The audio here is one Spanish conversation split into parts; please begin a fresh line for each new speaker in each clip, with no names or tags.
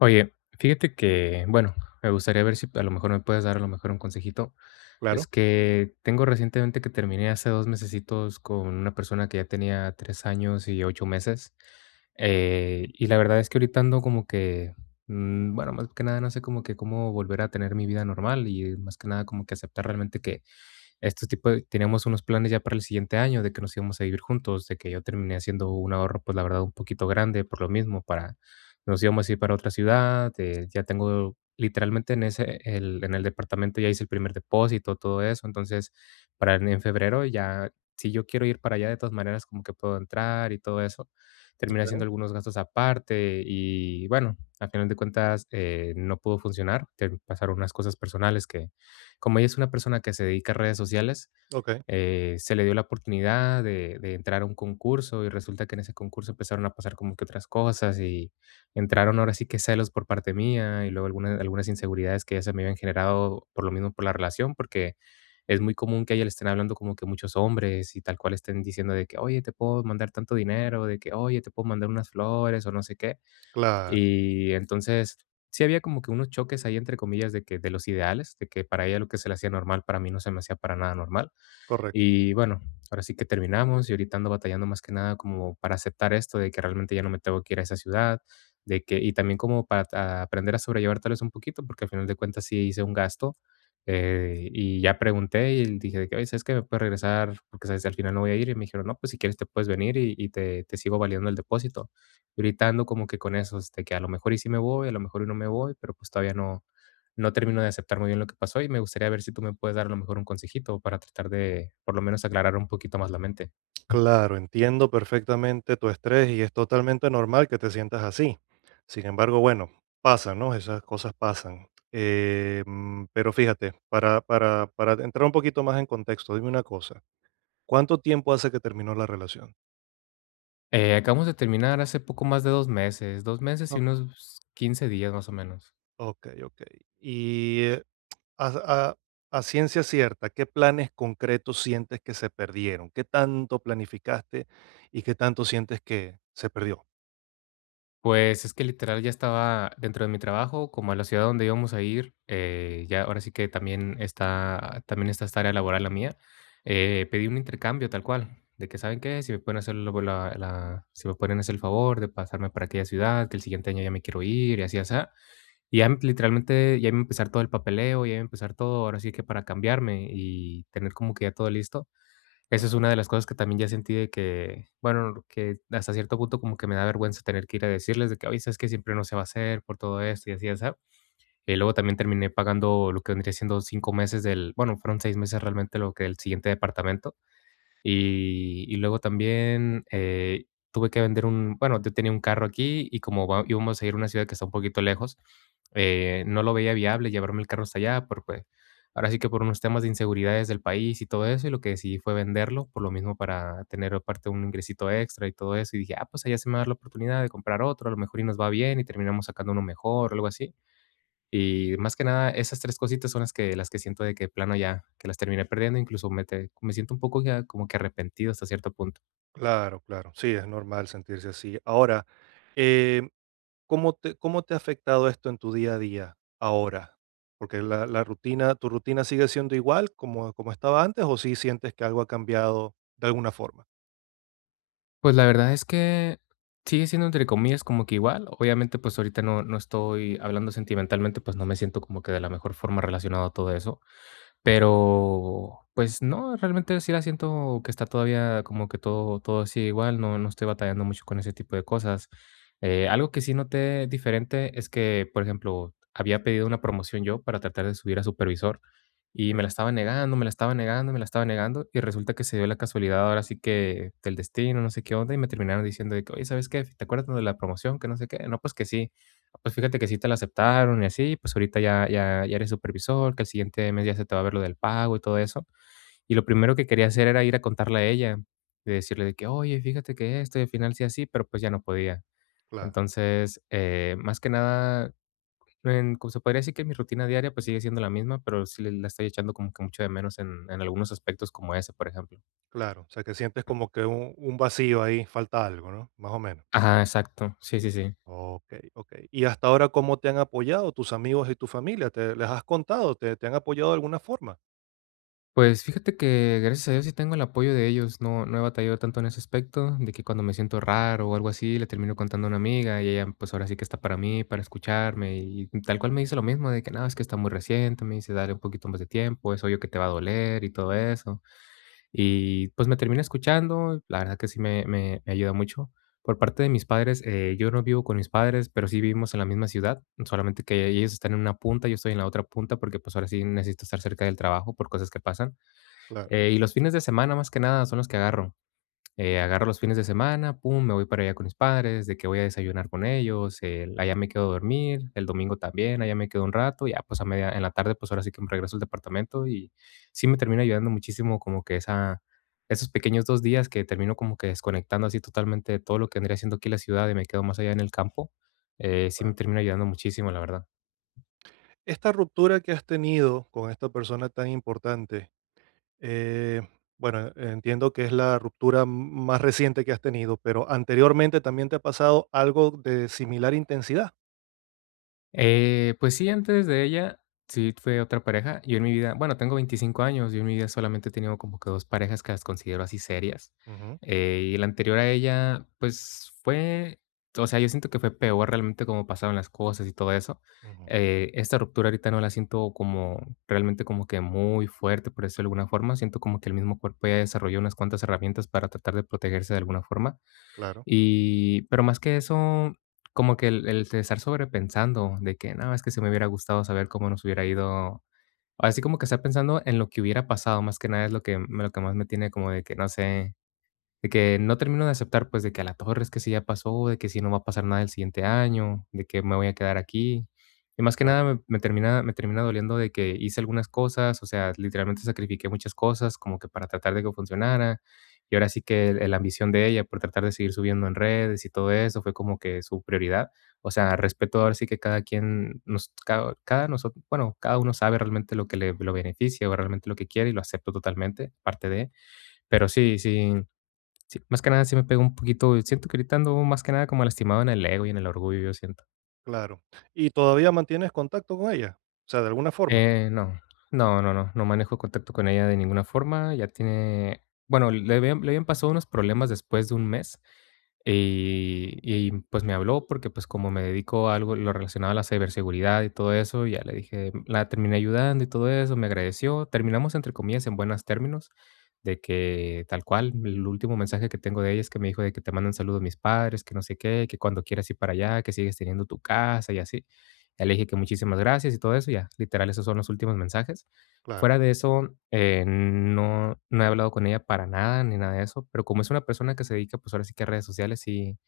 Oye, fíjate que, bueno, me gustaría ver si a lo mejor me puedes dar a lo mejor un consejito. Es
Claro,
que tengo recientemente que terminé hace 2 mesecitos con una persona que ya tenía 3 años y 8 meses. Y la verdad es que ahorita ando como que, bueno, más que nada no sé como que cómo volver a tener mi vida normal y más que nada como que aceptar realmente que estos tipo de teníamos unos planes ya para el siguiente año de que nos íbamos a vivir juntos, de que yo terminé haciendo un ahorro, pues, la verdad, un poquito grande por lo mismo, para nos íbamos a ir para otra ciudad, ya tengo literalmente en el departamento ya hice el primer depósito, todo eso. Entonces, para en febrero ya, si yo quiero ir para allá, de todas maneras, como que puedo entrar y todo eso. Terminé haciendo algunos gastos aparte y, bueno, al final de cuentas, no pudo funcionar, te pasaron unas cosas personales que como ella es una persona que se dedica a redes sociales,
okey,
se le dio la oportunidad de entrar a un concurso y resulta que en ese concurso empezaron a pasar como que otras cosas y entraron ahora sí que celos por parte mía y luego algunas inseguridades que ya se me habían generado por lo mismo por la relación, porque es muy común que a ella le estén hablando como que muchos hombres y tal cual estén diciendo de que, oye, te puedo mandar tanto dinero, de que, oye, te puedo mandar unas flores o no sé qué.
claro,
Y entonces, sí había como que unos choques ahí, entre comillas, de que de los ideales, de que para ella lo que se le hacía normal, para mí no se me hacía para nada normal.
correcto.
Y bueno, ahora sí que terminamos y ahorita ando batallando más que nada como para aceptar esto de que realmente ya no me tengo que ir a esa ciudad, de que, y también como para aprender a sobrellevar tal vez un poquito, porque al final de cuentas sí hice un gasto. Y ya pregunté y dije de que, oye, ¿sabes que me puedes regresar? Porque sabes, al final no voy a ir. Y me dijeron, no, pues si quieres te puedes venir y te sigo validando el depósito. Y ahorita ando como que con eso, que a lo mejor y sí me voy, a lo mejor y no me voy, pero pues todavía no, no termino de aceptar muy bien lo que pasó y me gustaría ver si tú me puedes dar a lo mejor un consejito para tratar de por lo menos aclarar un poquito más la mente.
Claro, entiendo perfectamente tu estrés y es totalmente normal que te sientas así. Sin embargo, bueno, pasan, ¿no? Esas cosas pasan. Pero fíjate, para entrar un poquito más en contexto, dime una cosa, ¿cuánto tiempo hace que terminó la relación?
Acabamos de terminar hace poco más de 2 meses, 2 meses y
Okey,
unos 15 días más o menos.
okey, okey. Y, a a a ciencia cierta, ¿qué planes concretos sientes que se perdieron? ¿Qué tanto planificaste y qué tanto sientes que se perdió?
Pues es que literal ya estaba dentro de mi trabajo, como a la ciudad donde íbamos a ir, ya ahora sí que también está esta área laboral la mía. Pedí un intercambio tal cual, de que saben qué, si me pueden hacer si me pueden hacer el favor de pasarme para aquella ciudad, que el siguiente año ya me quiero ir y así, así. Y ya literalmente ya iba a empezar todo el papeleo, ya iba a empezar todo, ahora sí que para cambiarme y tener como que ya todo listo. Eso es una de las cosas que también ya sentí de que, bueno, que hasta cierto punto como que me da vergüenza tener que ir a decirles de que: "Oye, ¿sabes que siempre no se va a hacer por todo esto y así y asá". Y luego también terminé pagando lo que vendría siendo 5 meses del bueno, fueron 6 meses realmente lo que del siguiente departamento. Y luego también tuve que vender un, bueno, yo tenía un carro aquí y como íbamos a ir a una ciudad que está un poquito lejos, no lo veía viable llevarme el carro hasta allá, por, pues, ahora sí que por unos temas de inseguridades del país y todo eso, y lo que decidí fue venderlo, por lo mismo para tener aparte un ingresito extra y todo eso, y dije, ah, pues allá se me va a dar la oportunidad de comprar otro, a lo mejor y nos va bien y terminamos sacando uno mejor, algo así. Y más que nada, esas 3 cositas son las que siento de que de plano ya, que las terminé perdiendo, incluso me siento un poco ya como que arrepentido hasta cierto punto.
Claro, claro. Sí, es normal sentirse así. Ahora, em, cómo te ha afectado esto en tu día a día ahora? Porque la rutina, ¿tu rutina sigue siendo igual como, como estaba antes o sí sientes que algo ha cambiado de alguna forma?
Pues, la verdad es que sigue siendo entre comillas como que igual. Obviamente, pues, ahorita no estoy hablando sentimentalmente, pues, no me siento como que de la mejor forma relacionado a todo eso. Pero, pues no, realmente sí la siento que está todavía como que todo sigue igual, no estoy batallando mucho con ese tipo de cosas. Algo que sí noté diferente es que, por ejemplo, había pedido una promoción yo para tratar de subir a supervisor y me la estaba negando, me la estaba negando, me la estaba negando, y resulta que se dio la casualidad ahora sí que del destino, no sé qué onda, y me terminaron diciendo de que: "Oye, ¿sabes qué? ¿Te acuerdas de la promoción? Que no sé qué". No, pues que sí. Pues fíjate que sí te la aceptaron y así, pues ahorita ya ya ya eres supervisor, que el siguiente mes ya se te va a ver lo del pago y todo eso. Y lo primero que quería hacer era ir a contarle a ella, de decirle de que: "Oye, fíjate que esto, y al final sí así", pero pues ya no podía.
Claro,
Entonces, más que nada, en como se podría decir que mi rutina diaria, pues sigue siendo la misma, pero sí le la estoy echando como que mucho de menos en algunos aspectos como ese, por ejemplo.
claro. O sea, que sientes como que un vacío ahí, falta algo, ¿no? Más o menos.
Ajá, exacto. Sí, sí, sí.
Ok, ok. ¿Y hasta ahora cómo te han apoyado tus amigos y tu familia? ¿Te les has contado? ¿Te, te han apoyado de alguna forma?
Pues fíjate que gracias a Dios sí tengo el apoyo de ellos, no, no he batallado tanto en ese aspecto, de que cuando me siento raro o algo así, le termino contando a una amiga y ella pues ahora sí que está para mí, para escucharme y tal cual me dice lo mismo, de que no, es que está muy reciente, me dice dale un poquito más de tiempo, es obvio que te va a doler y todo eso. Y pues me termina escuchando, la verdad que sí me ayuda mucho. Por parte de mis padres, yo no vivo con mis padres, pero sí vivimos en la misma ciudad, solamente que ellos están en una punta, yo estoy en la otra punta porque pues ahora sí necesito estar cerca del trabajo por cosas que pasan.
Claro.
Y los fines de semana, más que nada, son los que agarro. Agarro los fines de semana, pum, me voy para allá con mis padres, de que voy a desayunar con ellos, allá me quedo a dormir, el domingo también, allá me quedo un rato, ya pues a media, en la tarde, pues ahora sí que me regreso al departamento y sí me termina ayudando muchísimo como que esa, esos pequeños 2 días que termino como que desconectando así totalmente de todo lo que andría haciendo aquí en la ciudad y me quedo más allá en el campo, sí me termina ayudando muchísimo, la verdad.
Esta ruptura que has tenido con esta persona tan importante, eh, bueno, entiendo que es la más reciente que has tenido, pero anteriormente también te ha pasado algo de similar intensidad.
Pues sí, antes de ella, sí fue otra pareja. Yo en mi vida, bueno, tengo 25 años, yo en mi vida solamente he tenido como que dos parejas que las considero así serias.
Ujú,
Y la anterior a ella, pues fue, o sea, yo siento que fue peor realmente como pasaron las cosas y todo eso.
ujú,
Esta ruptura ahorita no la siento como realmente como que muy fuerte, por eso de alguna forma. Siento como que el mismo cuerpo ya desarrolló unas cuantas herramientas para tratar de protegerse de alguna forma.
claro,
Y, pero más que eso, como que el de estar sobrepensando de que: nada es que se me hubiera gustado saber cómo nos hubiera ido". Así como que estar pensando en lo que hubiera pasado, más que nada es lo que lo que más me tiene como de que, no sé de que no termino de aceptar, pues, de que a la torre es que si ya pasó, de que si no va a pasar nada el siguiente año, de que me voy a quedar aquí. Y más que
claro,
nada me termina me termina doliendo de que hice algunas cosas, o sea, literalmente sacrifiqué muchas cosas como que para tratar de que funcionara. Y ahora sí que el la ambición de ella por tratar de seguir subiendo en redes y todo eso fue como que su prioridad. O sea, respeto ahora sí que cada quien nos cada nosotros bueno, cada uno sabe realmente lo que le lo beneficia o realmente lo que quiere y lo acepto totalmente, parte de. Pero sí, sí, sí, más que nada sí me pegó un poquito, siento que ahorita ando más que nada como lastimado en el ego y en el orgullo, yo siento.
claro. ¿Y todavía mantienes contacto con ella? O sea, de alguna forma.
No, no, no, no, no manejo contacto con ella de ninguna forma. Ya tiene, bueno, le habían pasado unos problemas después de un mes pues me habló porque pues como me dedico a algo lo relacionado a la ciberseguridad y todo eso, ya le dije, la terminé ayudando y todo eso, me agradeció. Terminamos entre comillas en buenos términos de que tal cual, el último mensaje que tengo de ella es que me dijo de que te mandan saludos mis padres, que no sé qué, que cuando quieras ir para allá, que sigues teniendo tu casa y así. Ya le dije que muchísimas gracias y todo eso, ya, literal, esos son los últimos mensajes.
Claro,
Fuera de eso, no, no he hablado con ella para nada ni nada de eso, pero como es una persona que se dedica, pues ahora sí que a redes sociales y,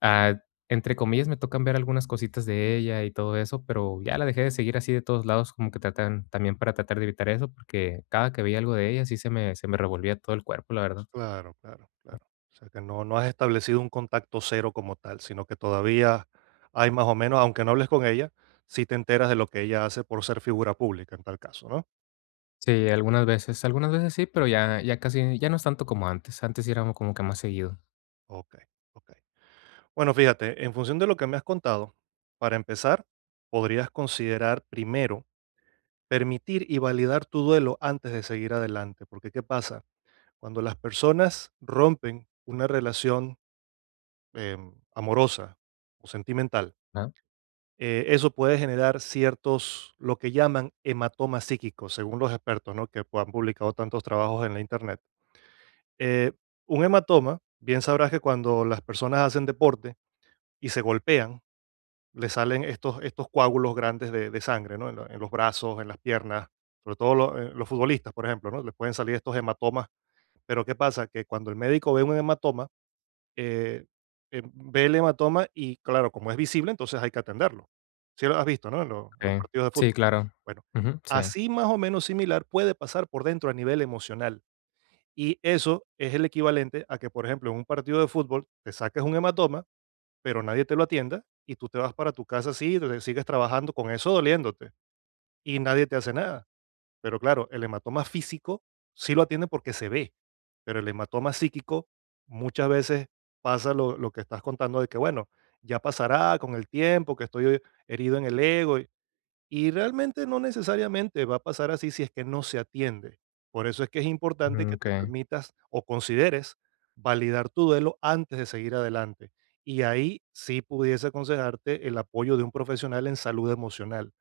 ah, entre comillas, me tocan ver algunas cositas de ella y todo eso, pero ya la dejé de seguir así de todos lados, como que tratan también para tratar de evitar eso, porque cada que veía algo de ella, sí se me revolvía todo el cuerpo, la verdad.
claro, claro, claro. O sea, que no, no has establecido un contacto cero como tal, sino que todavía hay más o menos, aunque no hables con ella, si te enteras de lo que ella hace por ser figura pública en tal caso, ¿no?
Sí, algunas veces sí, pero ya, ya casi, ya no es tanto como antes. Antes sí éramos como que más seguido.
Ok, ok. Bueno, fíjate, en función de lo que me has contado, para empezar, podrías considerar primero permitir y validar tu duelo antes de seguir adelante, porque ¿qué pasa? Cuando las personas rompen una relación amorosa o sentimental,
¿No?
eso puede generar ciertos, lo que llaman hematomas psíquicos, según los expertos, ¿no? Que pues, han publicado tantos trabajos en la internet. Eh, un hematoma, bien sabrás que cuando las personas hacen deporte y se golpean, le salen estos, estos coágulos grandes de sangre, ¿no? En, en los brazos, en las piernas, sobre todo los futbolistas, por ejemplo, ¿no? Les pueden salir estos hematomas. Pero ¿qué pasa? Que cuando el médico ve un hematoma, eh, ve el hematoma y, claro, como es visible, entonces hay que atenderlo. Sí lo has visto, ¿no? En, en
Sí,
los partidos de
sí,
fútbol.
claro.
Bueno,
Ujú, sí.
así más o menos similar puede pasar por dentro a nivel emocional. Y eso es el equivalente a que, por ejemplo, en un partido de fútbol te saques un hematoma pero nadie te lo atienda y tú te vas para tu casa así, te sigues trabajando con eso doliéndote y nadie te hace nada. Pero claro, el hematoma físico sí lo atiende porque se ve, pero el hematoma psíquico muchas veces pasa lo que estás contando de que, bueno, ya pasará con el tiempo, que estoy herido en el ego. Y realmente no necesariamente va a pasar así si es que no se atiende. Por eso es que es importante
Mm,
que te
okey.
permitas o consideres validar tu duelo antes de seguir adelante. Y ahí sí pudiese aconsejarte el apoyo de un profesional en salud emocional,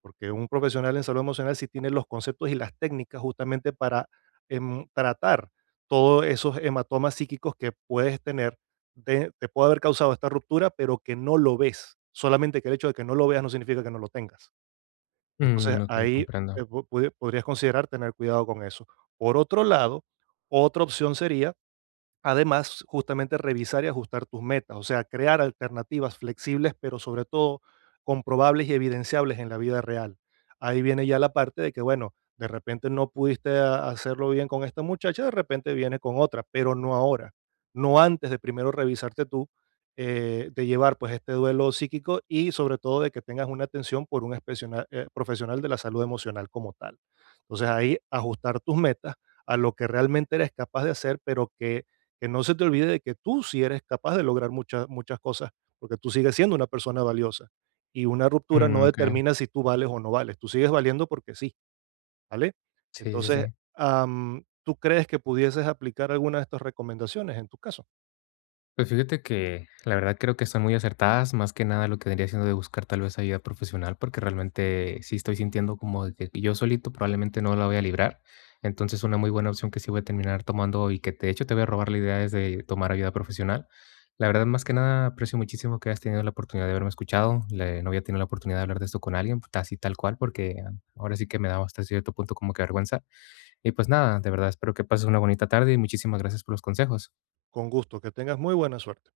porque un profesional en salud emocional sí tiene los conceptos y las técnicas justamente para tratar todos esos hematomas psíquicos que puedes tener, te puede haber causado esta ruptura, pero que no lo ves. Solamente que el hecho de que no lo veas no significa que no lo tengas. Entonces
Mm, okey,
ahí,
comprendo.
po pode podrías considerar tener cuidado con eso. Por otro lado, otra opción sería. Además, justamente revisar y ajustar tus metas, o sea, crear alternativas flexibles, pero sobre todo comprobables y evidenciables en la vida real. Ahí viene ya la parte de que, bueno, de repente no pudiste hacerlo bien con esta muchacha, de repente viene con otra, pero no ahora, no antes de primero revisarte tú, de llevar pues este duelo psíquico y sobre todo de que tengas una atención por un profesional de la salud emocional como tal. Entonces ahí ajustar tus metas a lo que realmente eres capaz de hacer, pero que no se te olvide de que tú sí eres capaz de lograr muchas muchas cosas, porque tú sigues siendo una persona valiosa. Y una ruptura no
Mm, okey.
determina si tú vales o no vales, tú sigues valiendo porque sí, ¿vale?
Sí, sí,
Entonces,
sí.
¿tú crees que pudieses aplicar alguna de estas recomendaciones en tu caso?
Pues fíjate que la verdad creo que son muy acertadas, más que nada lo que vendría siendo de buscar tal vez ayuda profesional, porque realmente sí estoy sintiendo como de que yo solito probablemente no la voy a librar. Entonces una muy buena opción que sí voy a terminar tomando y que de hecho te voy a robar la idea es de tomar ayuda profesional. La verdad más que nada aprecio muchísimo que hayas tenido la oportunidad de haberme escuchado. No había tenido la oportunidad de hablar de esto con alguien, pues, así tal cual, porque ah, ahora sí que me daba hasta cierto punto como que vergüenza. Y pues nada, de verdad espero que pases una bonita tarde y muchísimas gracias por los consejos.
Con gusto, que tengas muy buena suerte.